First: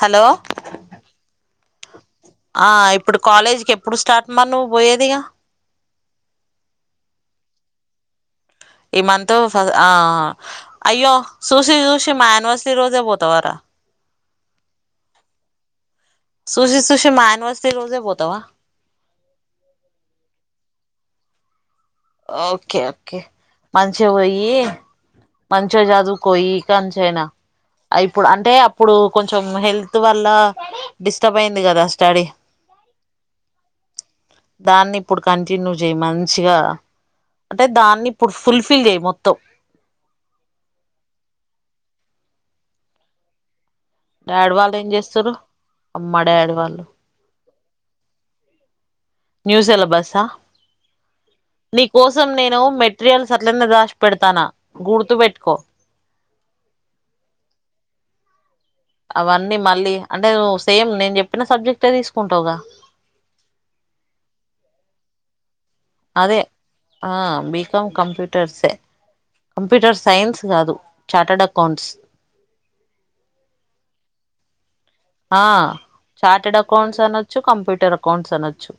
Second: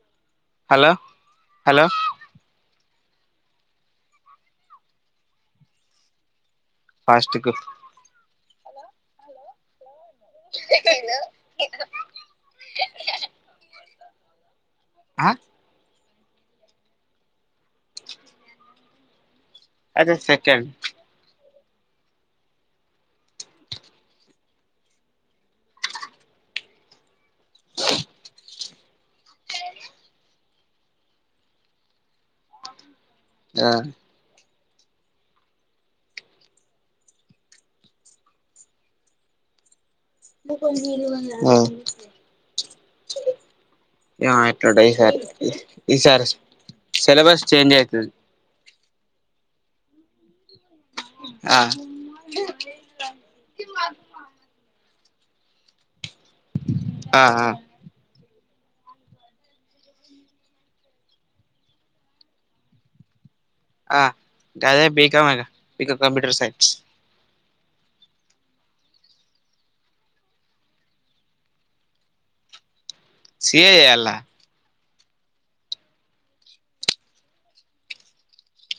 Hello hello hello ఆ ఇప్పుడు కాలేజీకి ఎప్పుడు స్టార్ట్ మ నువ్వు పోయేదిగా ఫస్టుకు ఈ మంతు ఆ అయ్యో చూసి చూసి మా యానివర్సరీ రోజే పోతావారా ఆ సుషీ సుషీ మా యానవర్సీ రోజే పోతవా ఆగస్టు సెకండ్ ఓకే ఓకే మంచిగా పోయి మంచిగా చదువుకో ఈకాంచైనా ఇప్పుడు అంటే ఆప్పుడు కొంచెం హెల్త్ వల్ల డిస్టర్బ్ అయింది కదా స్టడీ ఆ దాన్ని ఇప్పుడు కంటిన్యూ చేయి మంచిగా అంటే దాన్ని ఇప్పుడు ఫుల్ ఫిల్ చేయి మొత్తం ఆ ఏమో డాడీ వాళ్ళు ఎట్లుంటాదో ఏం ఈ చేస్తురు సారి మా ఈసారి డాడీ వాళ్ళు సిలబస్ చేంజ్ అయితది న్యూ సిలబస్స ఆ ఆ నీకోసం నేను మెట్ రియల్స్ అట్లన్న రాసి పెడతాన్న గుర్తు పెట్టుకో ఆ ఆ అవన్నీ మళ్ళీ అంటే నువ్ సేమ్ నేన్ జెప్పిన సబ్జెక్టె తీసుకుంటవుగా ఆ గదే బి కామ్ గద బి కం కంప్యూటర్ అదే సైన్స్ ఆ బి కమ్ కంప్యూటర్స్ ఏ కంప్యూటర్ సైన్స్ గాదు చార్టర్డ్ అకౌంట్స్ సి ఎ జేయాళ్ల ఆ చార్టెడ్ అకౌంట్స్ అనొచ్చు, కంప్యూటర్ అకౌంట్స్ అనొచ్చు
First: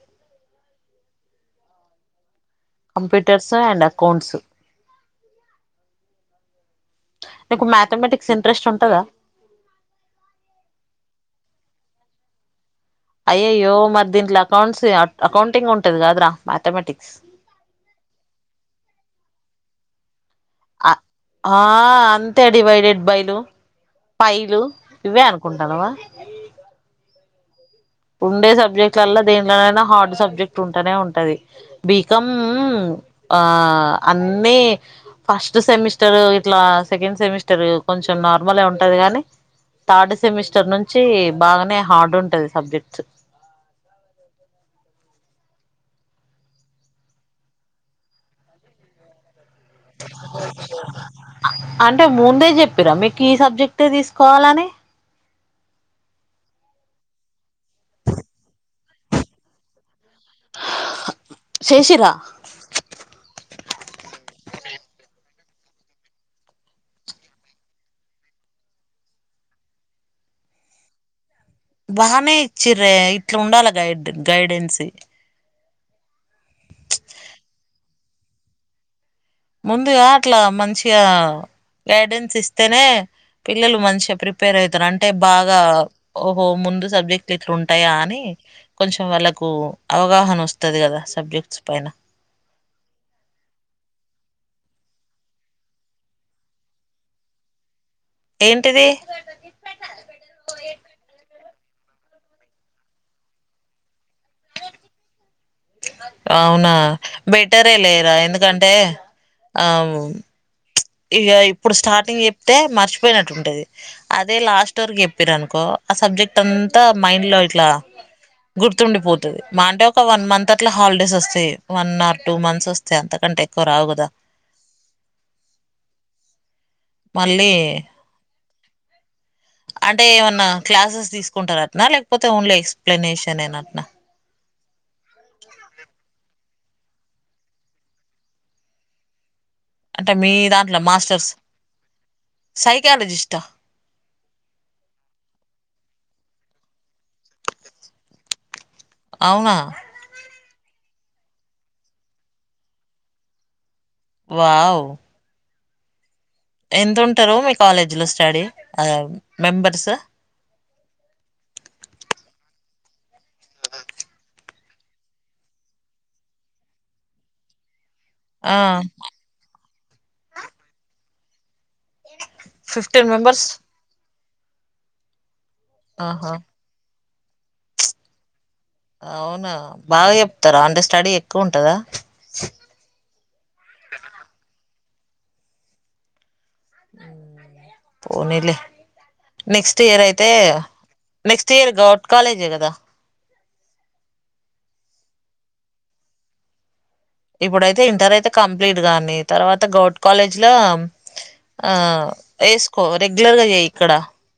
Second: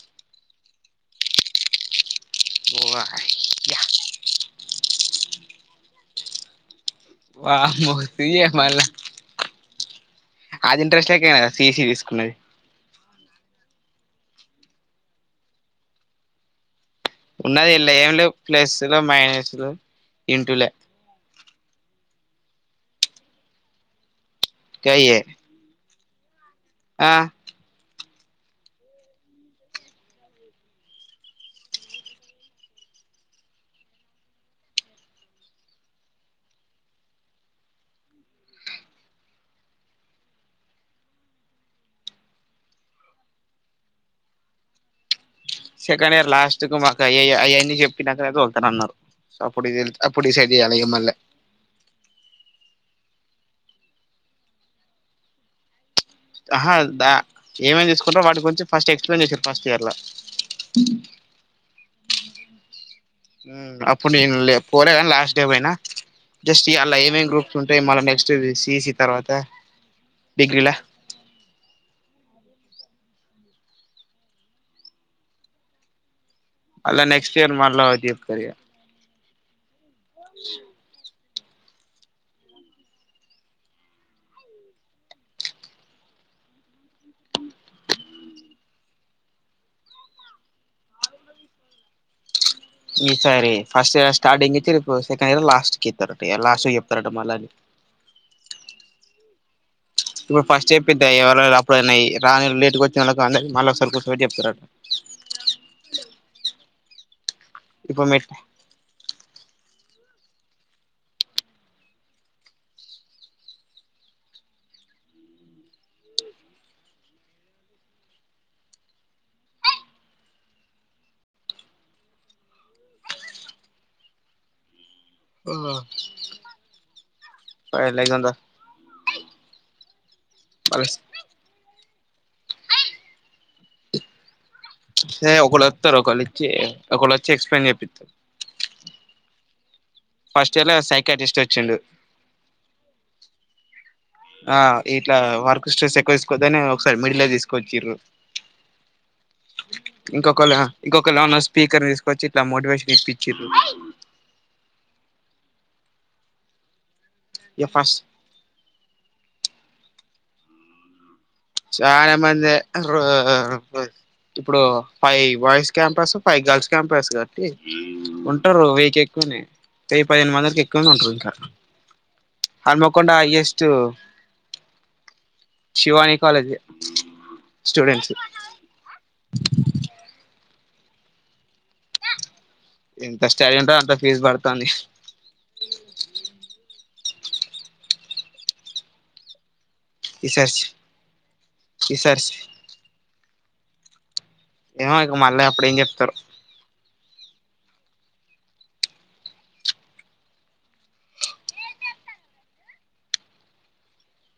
కంప్యూటర్స్ అండ్ అకౌంట్స్ నీకు వామ్మో సీ మ్యాథమెటిక్స్ ఏ ఇంట్రెస్ట్ మల్ల ఉంటదా అది ఇంట్రెస్ట్ లేకనే గద సీ ఈ సి తీసుకున్నది అయ్యయ్యో మరి దీంట్ల అకౌంట్స్ అకౌంటింగ్ ఉంటది గాదురా మ్యాథమెటిక్స్ ఉన్నది ఇళ్ల ఏం లేవ్ ప్లస్సులు, మైనస్లు, ఇంటూలే అ ఆ అంతే డివైడెడ్ బైలు, పైలు గయ్యే ఇవే అనుకక్ కుంటానవా ఆ ఉండే సబ్జెక్టులల్లా దేంట్లనైనా హార్డ్ సబ్జెక్ట్ ఉంటనే ఉంటది బీ కం ఆ అన్ని ఫస్ట్ సెమిస్టర్ ఇట్లా సెకండ్ సెమిస్టర్ కొంచెం నార్మలే ఉంటది గని థర్డ్ సెమిస్టర్ నుంచి బాగనే హార్డ్ ఉంటది సబ్జెక్ట్ స్ సెకండ్ ఇయర్ లాస్ట్ కు మాకు అయయ్య అయన్నీ చెప్పినాకనే తోల్తనన్నరు సప్పుడుదెల్త్ అప్పుడు డిసైడ్ జేయాలిగ మళ్ళ అంటే ముందే చెప్పిర్రా మీకు ఈ సబ్జెక్టే తీసుకోవాలని ఆహా దా ఏమేం దీసుకుంటరో వాటి గురించి ఫస్ట్ ఎక్స్ప్లెయిన్ చేసిర్రు ఫస్ట్ ఇయర్ ల చేశిర్రా అప్పుడు నేను లే పోలేగని లాస్ట్ డే పోయిన జస్ట్ ఇ అల్ల ఏమేం గ్రూప్స్ ఉంటయి మళ్ళ నెక్స్ట్ ది సి ఈ సి తర్వాత డిగ్రీ లా బానే ఇచ్చిర్రే ఇట్ల ఉండాల గైడ్ గైడెన్సి మల్ల నెక్స్ట్ ఇయర్ మల్లా ఒకటి చెప్తరిగా ముందుగా అట్లా మంచిగా గైడెన్స్ ఇస్తనే పిల్లలు మంచిగ ప్రిపేర్ అయితరు అంటే బాగా ఓహో ముందు సబ్జెక్ట్లు ఇట్లుంటయా అని కొంచెం వాళ్ళకు అవగాహన వస్తది గదా సబ్జెక్ట్స్ పైన ఈ సారి ఫస్ట్ ఇయర్ స్టార్టింగ్ ఇచ్చిర్ ఇపుడు సెకండ్ ఇయర్ లాస్ట్కి ఇత్తరట ఇగ లాస్ట్ కి చెప్తరట మళ్ళన్ని ఏంటిది నువ్ ఫస్ట్ చెప్పిద్దే ఎవరన అప్పుడైన ఇ రానొళ్ళు లేటుగొచ్చినొల్లకు అందర్కి మళ్ళ ఒకసారి కూర్చొబెట్టి చెప్తరట అవునా బెటరే ఇప్పుడు లేరా ఎందుకంటే ఆ ఇగా ఇప్పుడు స్టార్టింగ్ చెప్తే మర్చిపోయినట్టు ఉంటది అదే లాస్ట్ వరక్ చెప్పిరనుకో ఆ సబ్జెక్ట్ అంతా మైండ్ లో ఇట్లా గుర్తుండిపోతది మా అంటే ఒక వన్ మంత్ అట్ల హాలిడేస్ వస్తయి వన్ ఆర్ టూ మంత్స్ వస్ త్స్ అంతకంటే ఎక్కువ రావుగదా అవునా మళ్ళీ లెగొండ్ర అంటే ఏమన్నా క్లాసెస్ వాళ్ళస్తే తీసుకుంటరట్న లేకపోతే ఓన్లీ ఎక్స్ప్లెనేషన్ ఏనట్నా హే ఒకళత్తరు ఒకలిచ్చి ఒకళచ్చి ఎక్స్ప్లెన్ చెపిత్తరు అంటే మీ ఫస్ట్ ఇయర్ లో దాంట్లో మాస్టర్స్ సైకాటిస్ట్ వచ్చిండు సైకాలజిస్ట్ ఆ ఇట్లా వర్క్ స్ట్రెస్ ఎక్కువ తీసుకోద్దనే ఒకసారి మిడిల్ తీసుకోవచ్చిరు అవునా ఇంకొకల ఇంకొకలోన్ స్పీకర్ తీసుకొచ్చి ఇట్లా మోటివేషన్ ఇప్పించారు వావ్ ఎంత ఉంటారు మీ ఇక కాలేజీ ఫస్ట్ లో స్టడీ అదే మెంబర్స్ చాలా మందే అసలు ఇప్పుడు five boys campus five girls campus గా ఆ ఉంటారు వెయ్యికి ఎక్కువనే వెయ్యి పదిహేను వందలకి ఎక్కువనే ఉంటారు ఇంకా Hanamkonda fifteen members highest Shivani ఆహా కాలేజీ స్టూడెంట్స్ అవునా బాగా చెప్తారా అంటే స్టడీ ఎక్కువ ఉంటందా ఎంత స్టడీ ఉంటుందో అంత ఫీజ్ పడుతుంది పోనీలే నెక్స్ట్ ఇయర్ అయితే ఈ సారి నెక్స్ట్ ఇయర్ గౌట్ ఈసారి కాలేజే కదా ఏమో ఇక మళ్ళీ అప్పుడు ఏం చెప్తారు ఇప్పుడైతే ఇంటర్ అయితే కంప్లీట్ గాని తర్వాత గౌట్ కాలేజ్ లో ఆ వేసుకో రెగ్యులర్గా చేయి ఇక్కడ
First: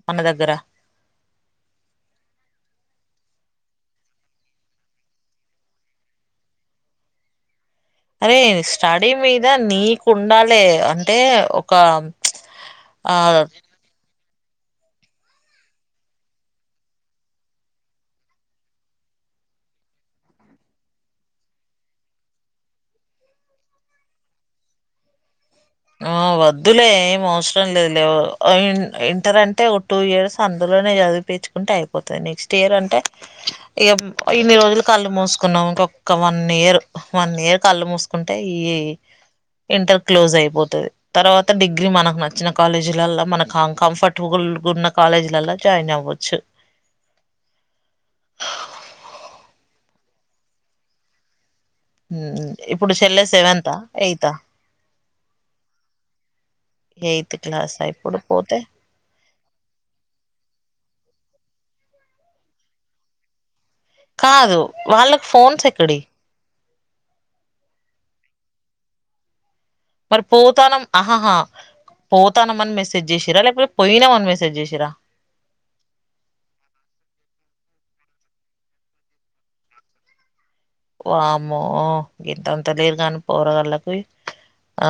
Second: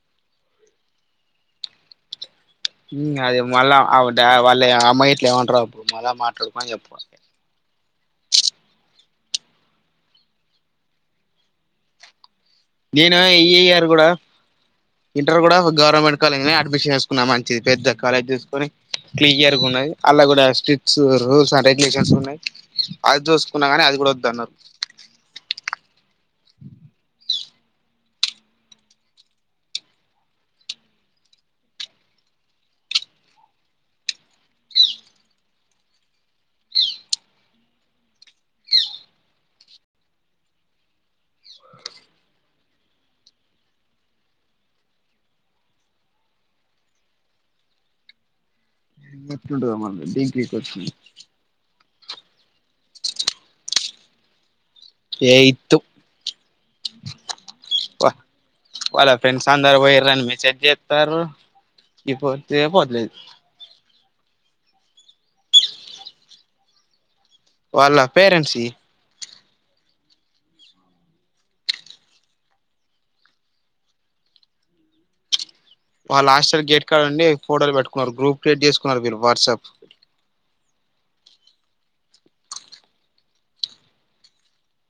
మన దగ్గర అది మళ్ళా వాళ్ళ అమ్మాయి ఇట్లు ఏమంటారో అప్పుడు మళ్ళా మాట్లాడుకోని చెప్పాలి అరే స్టడీ మీద నీకు ఉండాలి అంటే ఒక ఆ నేను ఇ ఇయర్ కూడా ఇంటర్ కూడా గవర్నమెంట్ కాలేజ్లోనే అడ్మిషన్ వేసుకున్నా మంచిది పెద్ద కాలేజ్ తీసుకొని క్లియర్గున్నాయి అలా కూడా స్ట్రిట్స్ రూల్స్ అ రెగ్యులేషన్స్ ఉన్నాయి అది చూసుకున్నా కానీ అది కూడా వద్దన్నారు ఆ వద్దులే ఏం అవసరం లేదు లేవు ఇంటర్ అంటే ఒక టూ ఇయర్స్ అందులోనే చదివి తెచుకుంటే అయిపోతుది నెక్స్ట్ ఇయర్ అంటే ఇక ఇన్ని రోజులు కళ్ళు మూసుకున్నావ్ ఇంకొక్క వన్ ఇయర్ వన్ ఇయర్ కళ్ళు మూసు కుంటే ఈ ఇంటర్ క్లోజ్ అయిపో తది తర్వాత డిగ్రీ మనకు నచ్చిన కాలేజీలల్లా మనకు కంఫర్ట్బుల్ ఉన్న కాలేజ్లల్లో జాయిన్ అవ్వచ్చు ఎట్లుంటదో మనకి ఫ్రీ సీట్ వచ్చింది హుమ్ ఇప్పుడు చెల్లె సెవెంతా ఎయితా ఎయీత్తు ఎయిత్ క్లాసా ఇప్పుడు పోతే వాళ్ళ ఫ్రెండ్స్ అందరు పొయ్యిండ్రని మీ చెట్ చేస్తారు ఇ పొద్దేపోలేదు కాదు వాళ్ళకి ఫోన్స్ ఎక్కడియి వాళ్ళ పేరెంట్సి మరి పోతానం ఆహాహా పోతానం అని మెసేజ్ చేసిరా లేకపోతే పోయినామని మెసేజ్ చేసిరా వాళ్ళ హస్టైల్ గేట్ కార్డ్ కాడ ఉండి ఫోటోలు పెట్టుకున్నారు గూప్ క్రియేట్ చేసుకున్నారు మీరు వాట్సాప్ వామో గింతతంత లేరు గానీ పోరగాళ్ళకి ఆ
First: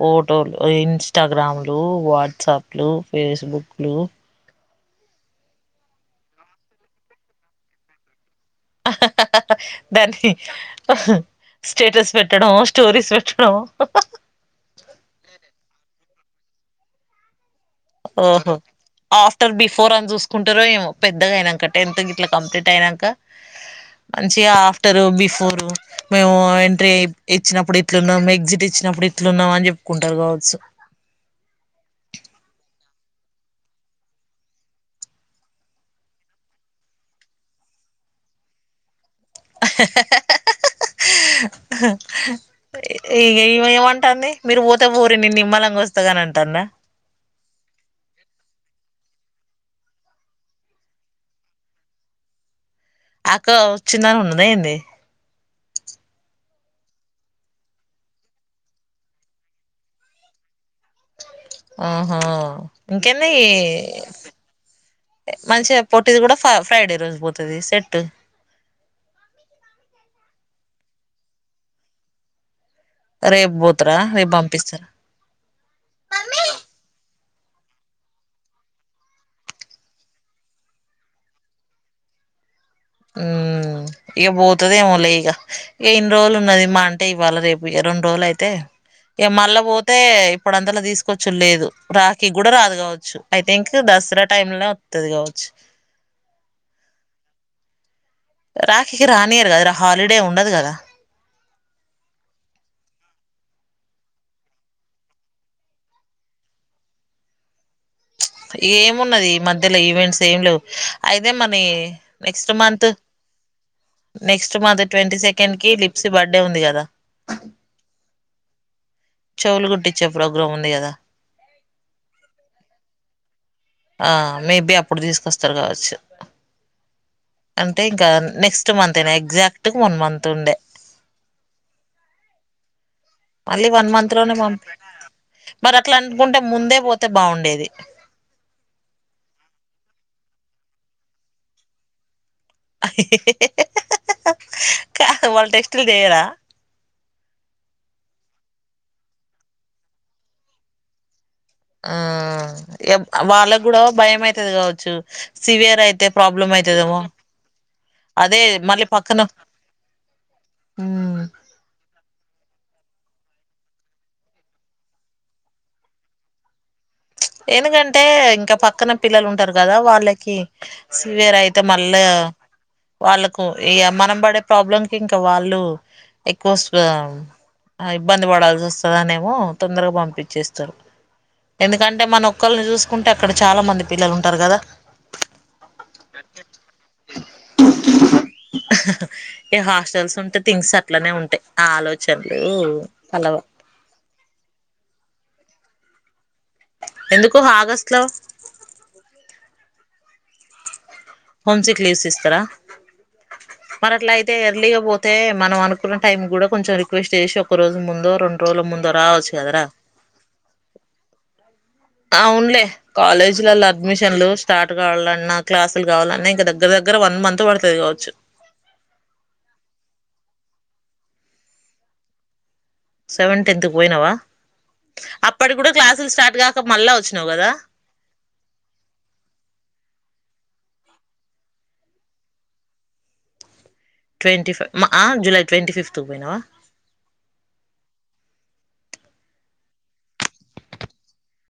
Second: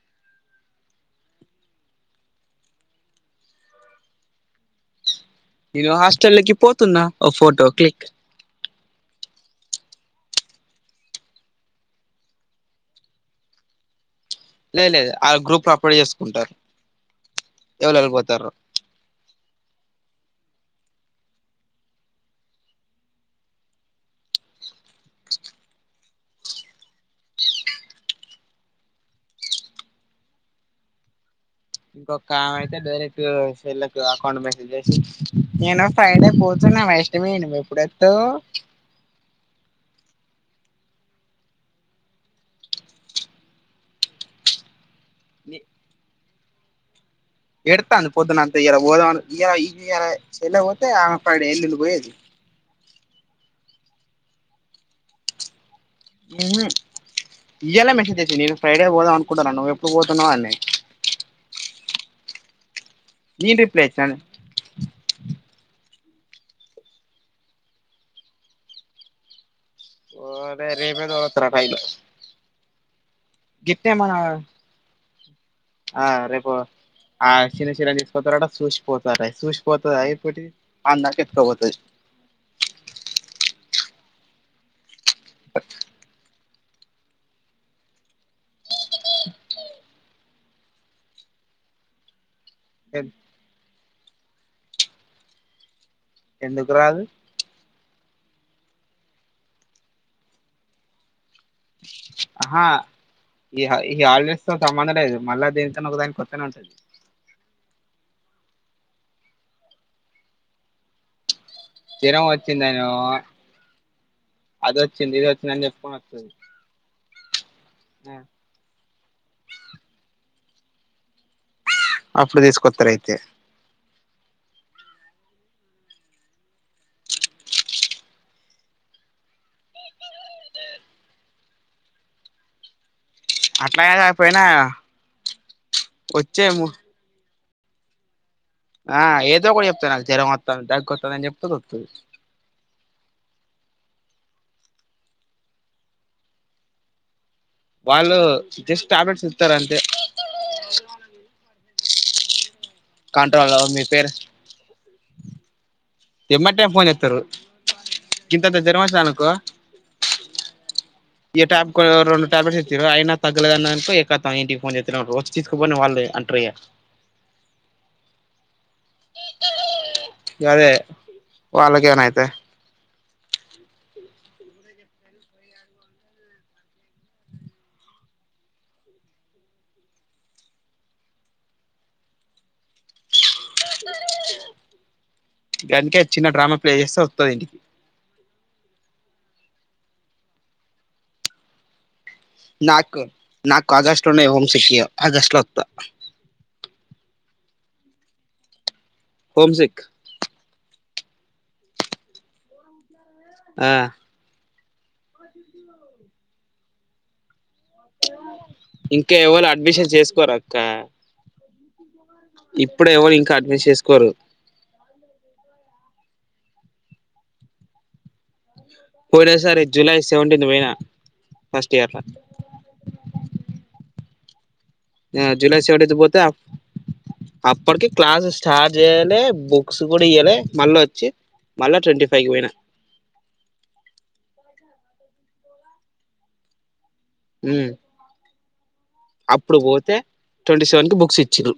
ఫోటోలు ఇన్స్టాగ్రామ్లు వాట్సాప్లు ఫేస్బుక్లు నేను హాస్టల్లోకి పోతున్నా ఓ ఫోటో క్లిక్ దానితో హు స్టేటస్ పెట్టడం స్టోరీస్ పెట్టడం లేదు లేదు ఆ గ్రూప్ లో అప్డేట్ చేసుకుంటారు. ఎవరెవరు పోతారో ఆహా ఆఫ్టర్ బిఫోర్ అని చూసుకుంటారో ఏమో పెద్దగయిన్నాక టెన్త్ గిట్ల కంప్లీట్ అయిన్నాక మంచిగా ఆఫ్టరు బిఫోరు మేము ఎంట్రీ ఇచ్చినప్పుడు ఇట్లున్నాం ఎగ్జిట్ ఇచ్చినప్పుడు ఇట్లున్నాం అని చెప్పుకుంటార్ కావచ్చు ఒక ఆమె అయితే డైరెక్ట్ వీళ్లకు అకౌంట్ మెసేజ్ చేసి [inaudible] నేను ఫ్రైడే పోతున్నా వై ఏమైంది పెద్దత్తో ఇగ ఈమె ఏమంటాంది మీరు పోతే పొర్రి నేన్ నిమ్మలంగా వస్తాగని అంటందా ఎడ్తాంది పొద్దునంత ఇయల పోదమని ఇయల ఇయల [unintelligible] అక్క వచిందని ఉన్నదా ఏంది ఇయ్యాల్నే మెసేజ్ చేసిం [inaudible] నేను ఫ్రైడే పోదాం అనుకుంటున్నాన నువ్వు ఎప్పుడు పోతున్నావు అని ఆహ ఇంకేంది నేను రిప్లై ఇచ్చినాను మంచిగా పొట్టిది కుడా ఫ ఫ్రైడే రోజు పోతది సెట్ ఓ రేపే తో [unintelligible] టైల్ రేపు గిట్నే పోతారా మన రేపు పంపిస్తారా ఆ రేపు ఆ చిరా చిరాల్ తీస్కొత్తరట చూసిపోతాదట చూసిపోతాదా ఈ పొట్టిది అందాక ఎత్కాపోతది మ్మ్ ఇగ పోతదెమోలే ఇగ ఇన్ని రోలు ఉన్నది మా అంటే ఇవ్వాల రేపు ఇగ రెండ్ రోల్ అయితే ఇగ మళ్ళ పోతే ఇప్పుడంతలో తీస్కొచ్చుడ్ లేదు రాఖీ కుడా రాదు కావచ్చు ఐ థింక్ దసర టైమ్ లో వత్తది కావచ్చు ఎందుకు రాదు రాఖికి రానియర్ కదరా హాలిడే ఉండద్ కదా ఆహా ఈ ఈ హాలిడేస్ తో సంబంధం లేదు మళ్ళా దేని కన్న ఒక దానికి వత్తనే ఉంట ఏమున్నది ఈ మధ్యల ఈవెంట్స్ ఏం లేవు అయితేే మరీ జ్వరం నెక్స్ట్ మంత్ వచ్చిందనో నెక్స్ట్ అది మంత్ ట్వంటీ సెకండ్ కి లిప్స్ బర్డే ఉంది కదా ఆ చెవులు కుట్టించే ప్రోగ్రామ్ ఉంది కదా అప్పుడు తీస్కొత్తరయితే ఆ మేబి అప్పుడు తీసుకొస్తరు కావచ్చు అంటే ఇంకా నెక్స్ట్ మంతేయినా ఎగ్జాక్ట్ వన్ మంత్ ఉండే [inaudible] మళ్ళీ అట్లా వన్ మంత్ లోనే కాకపోయినా పం మరి అట్లన్కుంటే వచ్చే ముందే పో అంత బాగుండేది ఆ ఏదోకోకటి చెప్త నాక్ జ్వరం వతాంది దగ్గొతాంది అని చెప్తే వత్తది కాదు వాళ్ళు టెస్టులు చేయరా వాళ్ళు జస్ట్ టాబ్లెట్స్ ఇస్తరు అంతే ఆ ఏప్ కంట్రోల్ వాళ్ళ కుడా మీ పేరు భయం అయితది కావచ్చు సివియర్ అయి ప్రాబ్లం ఎమ్మటే ఫోన్ అయితదేమో చేస్తారు అదే గింతంత జ్వరం మళ్ళీ వచ్చింది పక్కన అనుకో మ్మ్ ఈ ట్యాప్కొ రెండు టాబ్లెట్స్ ఇచిండ్రు అయినా తగ్గలేదన్న అనుకో ఇగ కతం ఇంటికి ఫోన్ చేత్తనే ఉంట్రు వచ్చి తీసుకుపోని వాళ్ళు అంట్రు ఇగ ఎందుకంటే ఇంకా పక్కన పిల్లలు ఉంటరు కదా వాళ్ళకి గదే సివియరయితే వాళ్ళకేమైనా మళ్ళా అయితే వాళ్ళకు ఇగ మనం పడే ప్రాబ్లం ఇంక వాళ్ళు ఎక్కువ ఇబ్బంది పడాల్సి వస్తాదనేమో తొందరగా పంపిచ్చేస్తారు. దాంట్లో ఏమన్నా ఒక్కరిని చూసుకుంటే అక్కడ చాలా మంది పిల్లలుంటారు కదా గంద్ కే చిన్నడ్రామా ప్లే చేస్తే వత్తాది ఇంటికి ఈ హాస్టల్స్ ఉంటే థింగ్స్ అట్లనే ఉంటాయ్. ఆలోచనలు నాక్కో కలవ నాకు ఆగస్టులోనే హోం సిక్ ఇగ ఆగస్టులో వత్త ఎందుకు ఆగస్టు లో హోమ్సిక్ హోమ్ సిక్ లీవ్స్ ఇస్తారా ఆ మరట్లాయితే అయితే ఎర్లీగా పోతే మనం అనుకున్న టైం కూడా కొంచం రిక్వస్ట్ చేసి అప్ ఒక్క రోజు ముందో రొండు రోజుల ముందో రావచ్చు కదరా. నువ్ చేసుకోరాదు తా అవున్లే ఇప్పుడే ఎవరు ఇంకా కాలేజీలలో అడ్మిషన్ చేసుకోరు అడ్మిషన్లు స్టార్ట్ కావాలన్నా క్లాసులు కావాలన్నా ఇంకా దగ్గర దగ్గర వన్ మంత్ పడతాది కావచ్చు. ఒకటేసారి జూలై సెవెంటీన్త్ పోయినా ఫస్ట్ ఇయర్ లో సెవెంటీంత్ పోయినావా అప్పటికి జూలై కూడా సెవెంటీన్త్ క్లాసులు పోతే స్టార్ట్ కాక మళ్ళా వచ్చినావు కదా అప్పటికి క్లాస్ స్టార్ట్ చేయలే బుక్స్ కూడా ఇయ్యాలే మళ్ళ వచ్చి మళ్ళా ట్వంటీ ఫైవ్కి పోయిన ట్వంటీ ఫైవ్ మా జూలై ట్వంటీ ఫిఫ్త్కి పోయినావా మ్మ్ అప్పుడు పోతే ట్వంటీ సెవెన్ కి బుక్స్ ఇచ్చిరూ